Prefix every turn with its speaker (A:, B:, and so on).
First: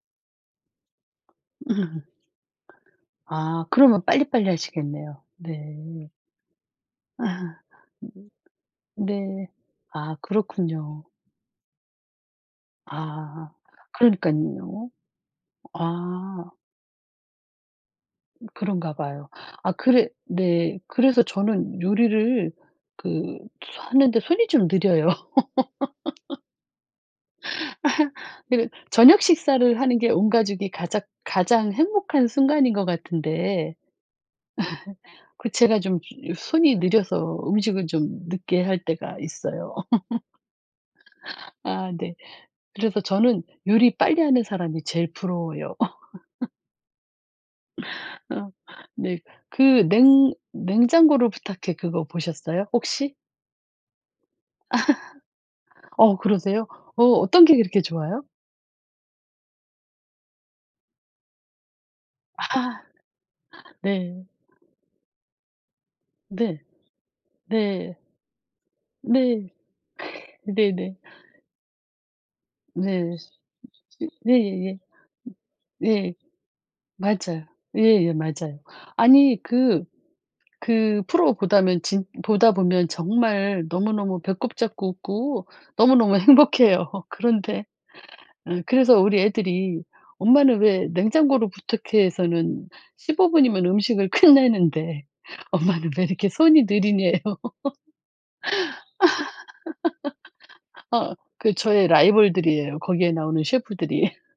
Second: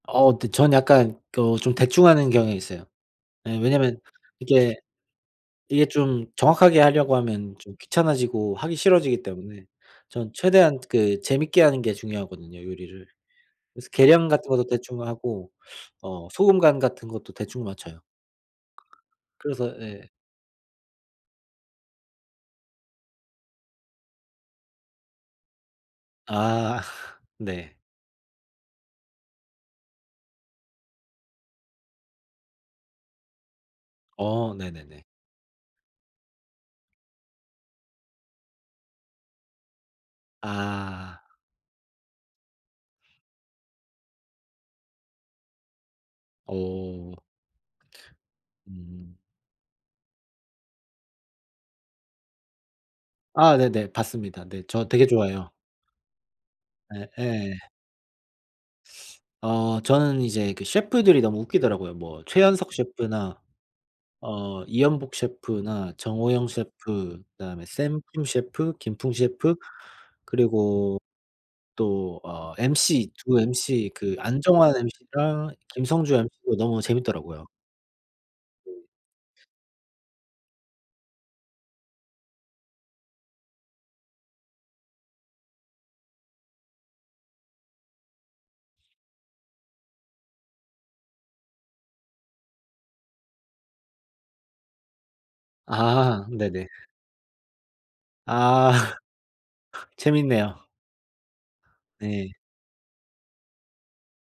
A: 어 근데 저는 약간 또 좀 대충 하는 경향이 있어요. 예
B: 아
A: 왜냐면
B: 그러면 빨리, 빨리
A: 이게,
B: 하시겠네요.
A: 이게
B: 네.
A: 좀 정확하게 하려고 하면 좀 귀찮아지고 하기
B: [unintelligible]
A: 싫어지기
B: 네.
A: 때문에
B: 아
A: 저는 최대한
B: 그렇군요.
A: 그 재밌게 하는 게 중요하거든요, 요리를.
B: 아
A: 그래서 계량 같은 것도
B: 그러니깐요.
A: 대충 하고 어
B: 아.
A: 소금 간 같은 것도 대충 맞춰요.
B: 그런가 봐요. 아
A: 그래서
B: 그래
A: 예.
B: 네. 그래서 저는 요리를 그 하는데 손이 좀 느려요.
A: 아 네.
B: 그리고 저녁 식사를 하는 게 온 가족이 가작 가장 행복한 순간인 것 같은데
A: 어 네네네.
B: 그 제가 좀 요 손이 느려서 음식을 좀 늦게 할 때가 있어요.
A: 아.
B: 아 네. 그래서 저는 요리 빨리 하는 사람이 제일 부러워요.
A: 어.
B: 어
A: 음.
B: 네. 그 냉 냉장고를 부탁해. 그거 보셨어요 혹시?
A: 아 네네. 봤습니다. 네. 저 되게 좋아해요.
B: 어 그러세요? 어
A: 예
B: 어떤 게
A: 예.
B: 그렇게 좋아요?
A: 어 저는 이제 그 셰프들이 너무 웃기더라고요. 뭐
B: 아하
A: 최현석
B: 아하
A: 셰프나
B: 네.
A: 어 이연복 셰프나 정호영
B: 네.
A: 셰프 그다음에
B: 네.
A: 샘프로 셰프 김풍
B: 네.
A: 셰프
B: 네네.
A: 그리고 또 어 mc
B: 네.
A: 두 mc
B: 그
A: 그 안정환
B: 네네네. 음
A: mc랑 김성주
B: 네.
A: mc도 너무
B: 맞아요.
A: 재밌더라고요.
B: 예예 맞아요.
A: 네.
B: 아니 그 그 프로 보다면 진 보다 보면 정말 너무너무 배꼽 잡고 웃고 너무너무 행복해요. 그런데 어 그래서 우리 애들이 "엄마는 왜 냉장고를 부탁해에서는 15 분이면 음식을 끝내는데 엄마는 왜
A: 아
B: 이렇게 손이
A: 네네.
B: 느리녜요."
A: 아. 재밌네요.
B: 어 그 저의
A: 네.
B: 라이벌들이에요, 거기에 나오는 셰프들이.